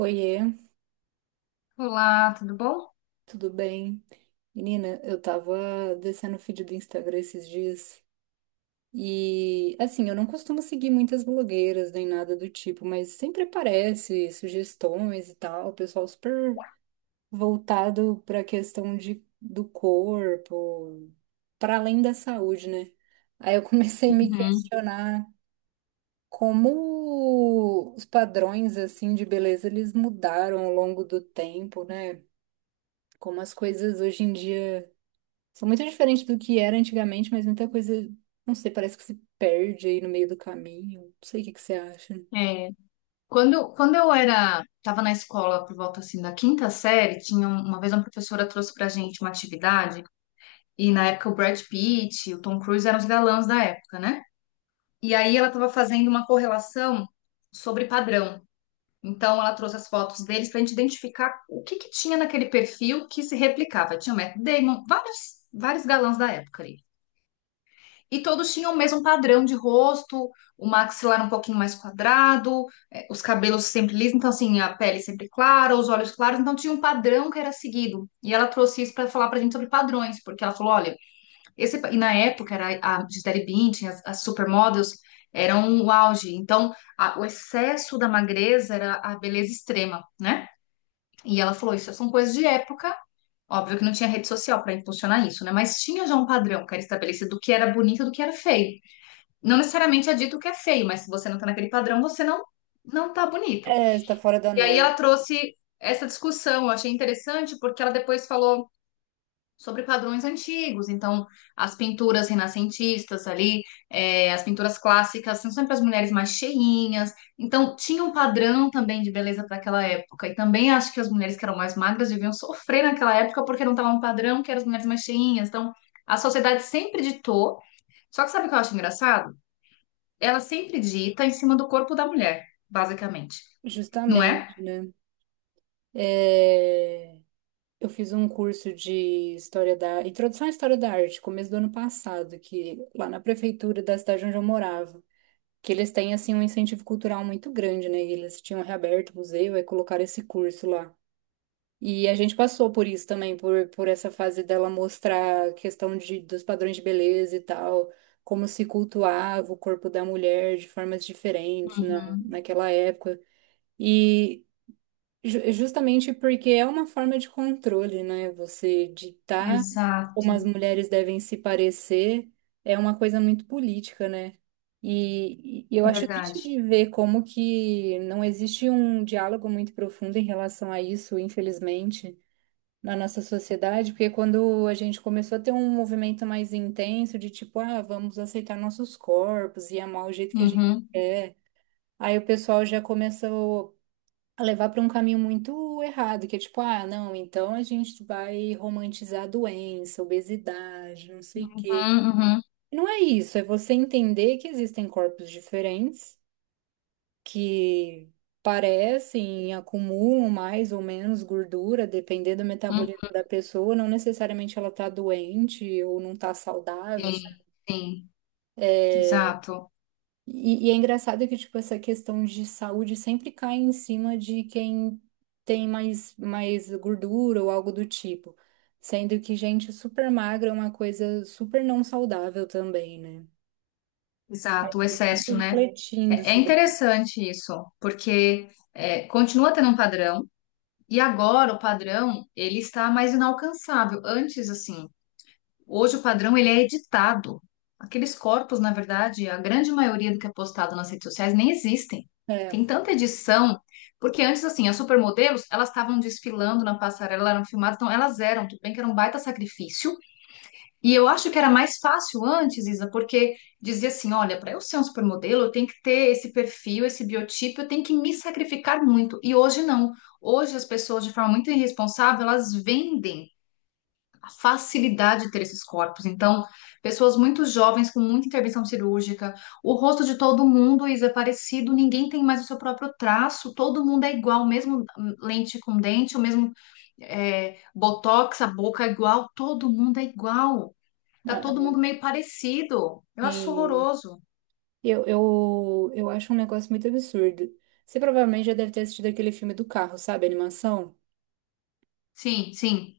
Oiê, Olá, tudo bom? tudo bem? Menina, eu tava descendo o feed do Instagram esses dias e, assim, eu não costumo seguir muitas blogueiras nem nada do tipo, mas sempre aparece sugestões e tal, o pessoal super voltado pra questão do corpo, pra além da saúde, né? Aí eu comecei a me Uhum. questionar como os padrões, assim, de beleza eles mudaram ao longo do tempo, né? Como as coisas hoje em dia são muito diferentes do que era antigamente, mas muita coisa, não sei, parece que se perde aí no meio do caminho. Não sei o que que você acha. É, quando eu era, estava na escola por volta assim da quinta série, tinha uma vez uma professora trouxe pra gente uma atividade e na época o Brad Pitt, o Tom Cruise eram os galãs da época, né? E aí ela estava fazendo uma correlação sobre padrão. Então ela trouxe as fotos deles pra gente identificar o que que tinha naquele perfil que se replicava. Tinha o Matt Damon, vários, vários galãs da época ali. E todos tinham o mesmo padrão de rosto, o maxilar um pouquinho mais quadrado, os cabelos sempre lisos, então assim, a pele sempre clara, os olhos claros, então tinha um padrão que era seguido. E ela trouxe isso para falar pra gente sobre padrões, porque ela falou, olha, e na época era a Gisele Bündchen, as supermodels eram o auge. Então, o excesso da magreza era a beleza extrema, né? E ela falou, isso são coisas de época. Óbvio que não tinha rede social para impulsionar isso, né? Mas tinha já um padrão que era estabelecido do que era bonito e do que era feio. Não necessariamente é dito que é feio, mas se você não tá naquele padrão, você não tá bonito. É, está fora da E aí norma. ela trouxe essa discussão, eu achei interessante porque ela depois falou sobre padrões antigos, então as pinturas renascentistas ali, as pinturas clássicas, são sempre as mulheres mais cheinhas, então tinha um padrão também de beleza para aquela época, e também acho que as mulheres que eram mais magras deviam sofrer naquela época porque não estava um padrão que eram as mulheres mais cheinhas, então a sociedade sempre ditou, só que sabe o que eu acho engraçado? Ela sempre dita em cima do corpo da mulher, basicamente, não Justamente, é? né? É, eu fiz um curso de história da introdução à história da arte, começo do ano passado, que lá na prefeitura da cidade onde eu morava, que eles têm assim um incentivo cultural muito grande, né? E eles tinham reaberto o museu e colocaram esse curso lá. E a gente passou por isso também, por essa fase dela mostrar a questão dos padrões de beleza e tal, como se cultuava o corpo da mulher de formas diferentes Uhum. naquela época. E justamente porque é uma forma de controle, né? Você ditar como as Exato, mulheres devem se parecer é uma coisa muito política, né? E eu acho triste verdade. de ver como que não existe um diálogo muito profundo em relação a isso, infelizmente na nossa sociedade, porque quando a gente começou a ter um movimento mais intenso de tipo, ah, vamos aceitar nossos corpos e amar o jeito que a gente Uhum. quer, aí o pessoal já começou a levar para um caminho muito errado, que é tipo, ah, não, então a gente vai romantizar a doença, obesidade, não sei o Uhum, quê. uhum, Não é isso, é você entender que existem corpos diferentes que parecem, acumulam mais ou menos gordura, dependendo do uhum. metabolismo da pessoa, não necessariamente ela tá doente ou não tá saudável. Sim, sim, exato, E é engraçado que, tipo, essa questão de saúde sempre cai em cima de quem tem mais gordura ou algo do tipo. Sendo que gente super magra é uma coisa super não saudável também, né? exato, o Eu fico excesso, né? refletindo É, é sobre isso. interessante isso, porque continua tendo um padrão, e agora o padrão ele está mais inalcançável. Hoje o padrão ele é editado. Aqueles corpos, na verdade, a grande maioria do que é postado nas redes sociais nem existem. É, Tem tanta edição, porque antes, assim, as supermodelos, elas estavam desfilando na passarela, elas eram filmadas, então elas eram, tudo bem que era um baita sacrifício. E eu acho que era mais fácil antes, Isa, porque dizia assim, olha, para eu ser um supermodelo, eu tenho que ter esse perfil, esse biotipo, eu tenho que me sacrificar muito. E hoje não. Hoje as pessoas, de forma muito irresponsável, elas vendem a facilidade de ter esses corpos. Então, pessoas muito jovens com muita intervenção cirúrgica, o rosto de todo mundo é parecido, ninguém tem mais o seu próprio traço, todo mundo é igual, mesmo lente com dente, o mesmo botox, a boca é igual, todo mundo é igual. Tá todo ah, mundo meio parecido. Eu acho sim. horroroso. Eu acho um negócio muito absurdo. Você provavelmente já deve ter assistido aquele filme do carro, sabe? A animação. Sim, sim.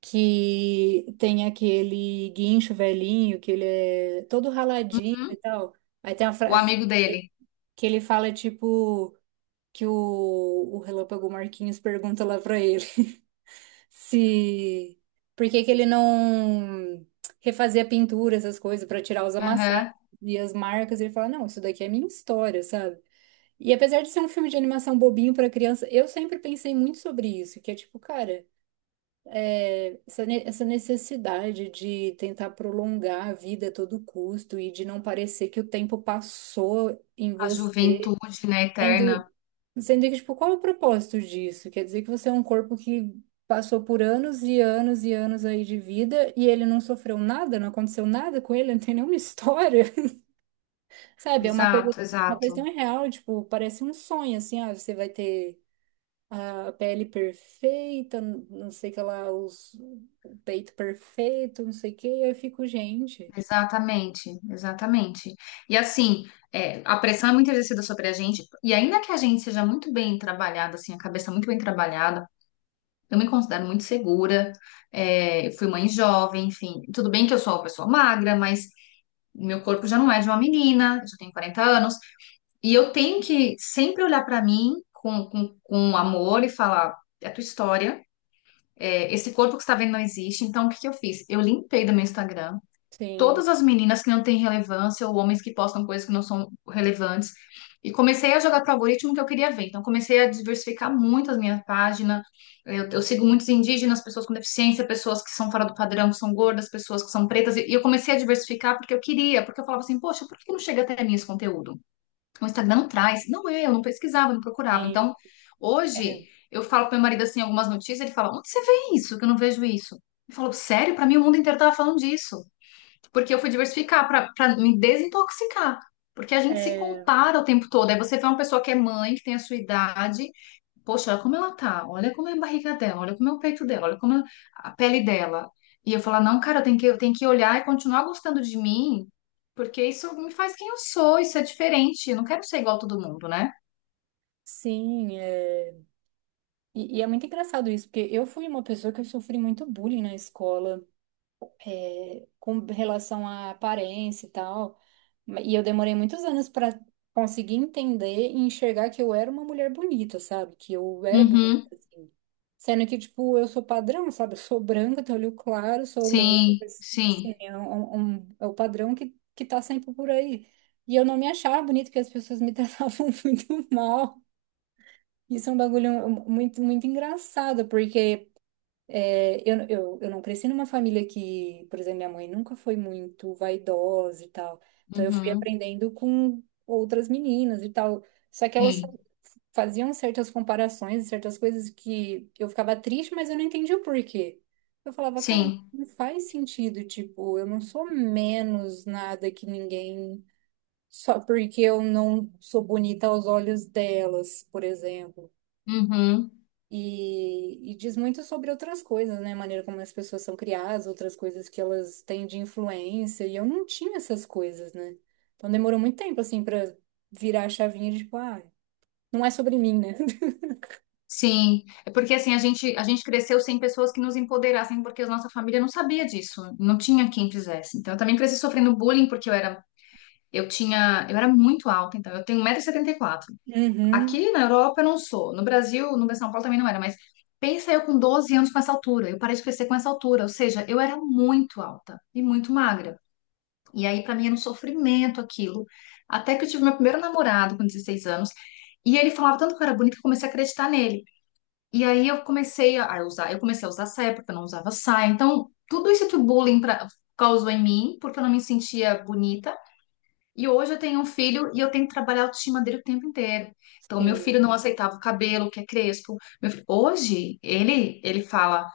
Que tem aquele guincho velhinho, que ele é todo raladinho e Uhum. tal. Aí tem a O frase amigo dele. que ele fala, tipo, que o Relâmpago Marquinhos pergunta lá pra ele se... Por que que ele não refazia a pintura, essas coisas, pra tirar os amassados Aham. e as marcas. Ele fala, não, isso daqui é minha história, sabe? E apesar de ser um filme de animação bobinho pra criança, eu sempre pensei muito sobre isso, que é tipo, cara, é, essa, essa necessidade de tentar prolongar a vida a todo custo e de não parecer que o tempo passou em A você, juventude, né, sendo, eterna. sendo que, tipo, qual é o propósito disso? Quer dizer que você é um corpo que passou por anos e anos e anos aí de vida e ele não sofreu nada, não aconteceu nada com ele, não tem nenhuma história, sabe? É Exato, uma coisa exato. tão irreal, tipo, parece um sonho, assim, ah, você vai ter a pele perfeita, não sei o que lá, os, o peito perfeito, não sei o que, e aí eu fico, gente, Exatamente, exatamente. E assim, é, a pressão é muito exercida sobre a gente, e ainda que a gente seja muito bem trabalhada, assim, a cabeça muito bem trabalhada, eu me considero muito segura, é, eu fui mãe jovem, enfim, tudo bem que eu sou uma pessoa magra, mas meu corpo já não é de uma menina, eu já tenho 40 anos, e eu tenho que sempre olhar pra mim com amor e falar, é a tua história, é, esse corpo que você está vendo não existe, então o que que eu fiz? Eu limpei do meu Instagram, sim, todas as meninas que não têm relevância ou homens que postam coisas que não são relevantes. E comecei a jogar para o algoritmo que eu queria ver. Então, comecei a diversificar muito as minhas páginas. Eu sigo muitos indígenas, pessoas com deficiência, pessoas que são fora do padrão, que são gordas, pessoas que são pretas. E eu comecei a diversificar porque eu queria, porque eu falava assim, poxa, por que não chega até mim esse conteúdo? O Instagram não traz. Não é, eu, não pesquisava, não procurava. e- Então, hoje, eu falo para meu marido assim algumas notícias, ele fala, onde você vê isso? Que eu não vejo isso. Ele falou, sério? Para mim, o mundo inteiro estava falando disso. Porque eu fui diversificar pra me desintoxicar. Porque a é, gente se é, compara o tempo todo. Aí você vê uma pessoa que é mãe, que tem a sua idade. Poxa, olha como ela tá. Olha como é a barriga dela. Olha como é o peito dela. Olha como é a pele dela. E eu falo não, cara, eu tenho que olhar e continuar gostando de mim. Porque isso me faz quem eu sou. Isso é diferente. Eu não quero ser igual a todo mundo, né? sim, é. E é muito engraçado isso, porque eu fui uma pessoa que eu sofri muito bullying na escola. Com relação à aparência e tal. E eu demorei muitos anos pra conseguir entender e enxergar que eu era uma mulher bonita, sabe? Que eu era bonita, Uhum. assim. Sendo que, tipo, eu sou padrão, sabe? Eu sou branca, tenho olho claro, sou loura, Sim, mas, assim, sim. é, um, é o padrão que tá sempre por aí. E eu não me achava bonita porque as pessoas me tratavam muito mal. Isso é um bagulho muito, muito engraçado, porque é, eu não cresci numa família que, por exemplo, minha mãe nunca foi muito vaidosa e tal. Então eu fui Uhum. aprendendo com outras meninas e tal. Só que elas Sim, faziam certas comparações, certas coisas que eu ficava triste, mas eu não entendia o porquê. Eu falava, cara, sim. não faz sentido, tipo, eu não sou menos nada que ninguém só porque eu não sou bonita aos olhos delas, por exemplo. Uhum. E diz muito sobre outras coisas, né? A maneira como as pessoas são criadas, outras coisas que elas têm de influência. E eu não tinha essas coisas, né? Então demorou muito tempo, assim, pra virar a chavinha de tipo, ah, não é sobre mim, né? Sim, é porque assim a gente cresceu sem pessoas que nos empoderassem, porque a nossa família não sabia disso, não tinha quem fizesse. Então eu também cresci sofrendo bullying porque eu era eu tinha eu era muito alta, então eu tenho 1,74 m. Uhum, Aqui na Europa eu não sou, no Brasil, no São Paulo também não era, mas pensa eu com 12 anos com essa altura, eu parei de crescer com essa altura, ou seja, eu era muito alta e muito magra. E aí pra mim era um sofrimento aquilo, até que eu tive meu primeiro namorado com 16 anos, e ele falava tanto que eu era bonita que eu comecei a acreditar nele. E aí eu comecei a usar saia porque eu não usava saia. Então, tudo isso que o causou em mim, porque eu não me sentia bonita. E hoje eu tenho um filho e eu tenho que trabalhar a autoestima dele o tempo inteiro. Então, meu filho sim, não aceitava o cabelo, que é crespo. Hoje, ele fala,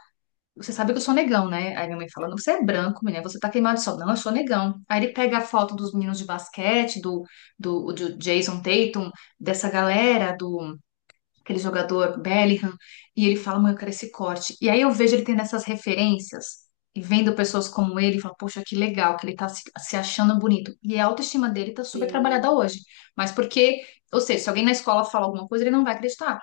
você sabe que eu sou negão, né? Aí minha mãe fala, não, você é branco, menina, você tá queimado de sol. Não, eu sou negão. Aí ele pega a foto dos meninos de basquete, do Jason Tatum, dessa galera, do aquele jogador Bellingham, e ele fala, mãe, eu quero esse corte. E aí eu vejo ele tendo essas referências e vendo pessoas como ele, e falo, poxa, que legal, que ele tá se achando bonito. E a autoestima dele tá super sim. trabalhada hoje. Mas porque, ou seja, se alguém na escola fala alguma coisa, ele não vai acreditar.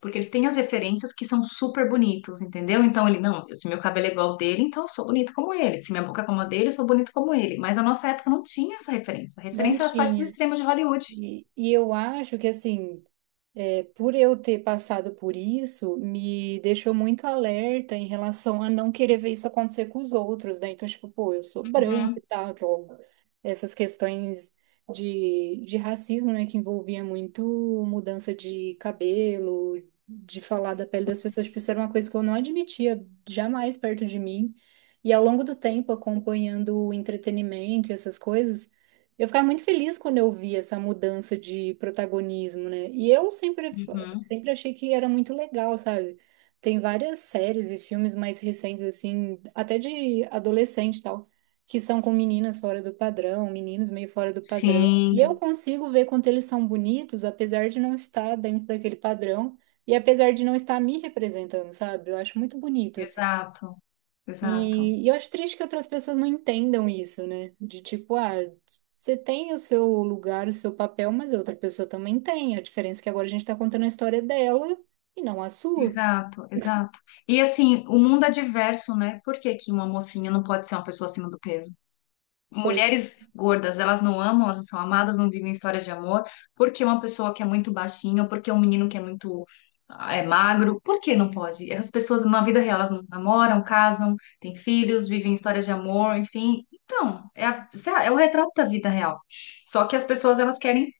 Porque ele tem as referências que são super bonitos, entendeu? Então ele, não, se meu cabelo é igual ao dele, então eu sou bonito como ele. Se minha boca é como a dele, eu sou bonito como ele. Mas na nossa época não tinha essa referência. A Não referência era só esses tinha. extremos de Hollywood. E eu acho que, assim. É, por eu ter passado por isso, me deixou muito alerta em relação a não querer ver isso acontecer com os outros, né? Então, tipo, pô, eu sou branca e Uhum, tal, então, essas questões de racismo, né, que envolvia muito mudança de cabelo, de falar da pele das pessoas, tipo, isso era uma coisa que eu não admitia jamais perto de mim. E ao longo do tempo, acompanhando o entretenimento e essas coisas, eu ficava muito feliz quando eu vi essa mudança de protagonismo, né? E eu sempre, uhum. sempre achei que era muito legal, sabe? Tem várias séries e filmes mais recentes, assim, até de adolescente e tal, que são com meninas fora do padrão, meninos meio fora do padrão. E eu Sim, consigo ver quanto eles são bonitos, apesar de não estar dentro daquele padrão e apesar de não estar me representando, sabe? Eu acho muito bonito, exato. Exato, e eu acho triste que outras pessoas não entendam isso, né? De tipo, ah, você tem o seu lugar, o seu papel, mas a outra pessoa também tem. A diferença é que agora a gente tá contando a história dela e não a sua. exato, exato. E assim, o mundo é diverso, né? Por que que uma mocinha não pode ser uma pessoa acima do peso? Pois Mulheres gordas, elas não amam, elas não são amadas, não vivem histórias de amor. Por que uma pessoa que é muito baixinha, ou por que um menino que é muito magro, por que não pode? Essas pessoas na vida real, elas não namoram, casam, têm filhos, vivem histórias de amor, enfim. Então, é o retrato da vida real. Só que as pessoas, elas querem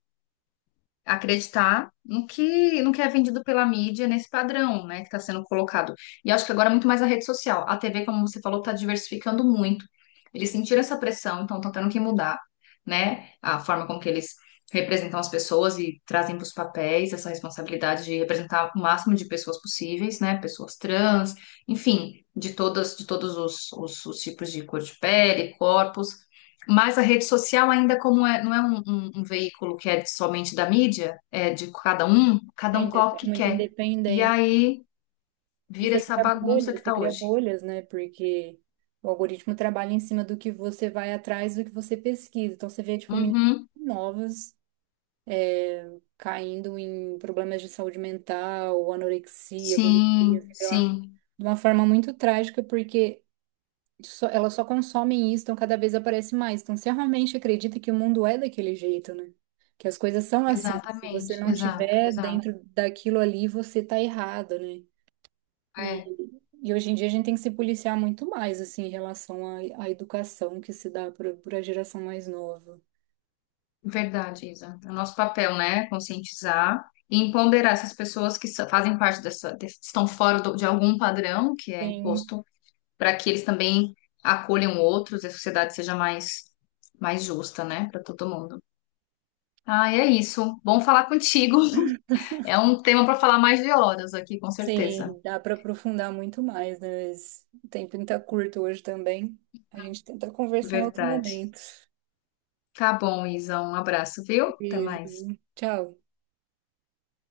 acreditar no que, no que é vendido pela mídia nesse padrão, né, que está sendo colocado. E acho que agora é muito mais a rede social. A TV, como você falou, está diversificando muito. Eles sentiram essa pressão, então estão tendo que mudar, né, a forma como que eles representam as pessoas e trazem para os papéis essa responsabilidade de representar o máximo de pessoas possíveis, né, pessoas trans, enfim, de todas, de todos os tipos de cor de pele, corpos. Mas a rede social ainda como é, não é um veículo que é somente da mídia, é de é, cada um coloca o é que muito quer. E independente. aí E vira essa bagunça que você está cria hoje. bolhas, né? Porque o algoritmo trabalha em cima do que você vai atrás, do que você pesquisa. Então você vê, tipo, meninas Uhum. novas. Caindo em problemas de saúde mental, anorexia, bulimia, Sim, sei lá, sim, de uma forma muito trágica, porque só, elas só consomem isso, então cada vez aparece mais. Então, você realmente acredita que o mundo é daquele jeito, né? Que as coisas são assim. Se você exatamente, não exato, tiver exato. dentro daquilo ali, você tá errado, né? E, É e hoje em dia a gente tem que se policiar muito mais, assim, em relação à, à educação que se dá para a geração mais nova. verdade, Isa. É o nosso papel, né? Conscientizar e empoderar essas pessoas fazem parte dessa, estão fora de algum padrão que é Tem. imposto para que eles também acolham outros e a sociedade seja mais, mais justa, né, para todo mundo. Ah, é isso. Bom falar contigo. É um tema para falar mais de horas aqui, com certeza. Sim, dá para aprofundar muito mais, né? Mas o tempo está curto hoje também. A gente tenta conversar em outro Verdade. momento. Tá bom, Isa. Um abraço, viu? Até Beijo. mais. Tchau.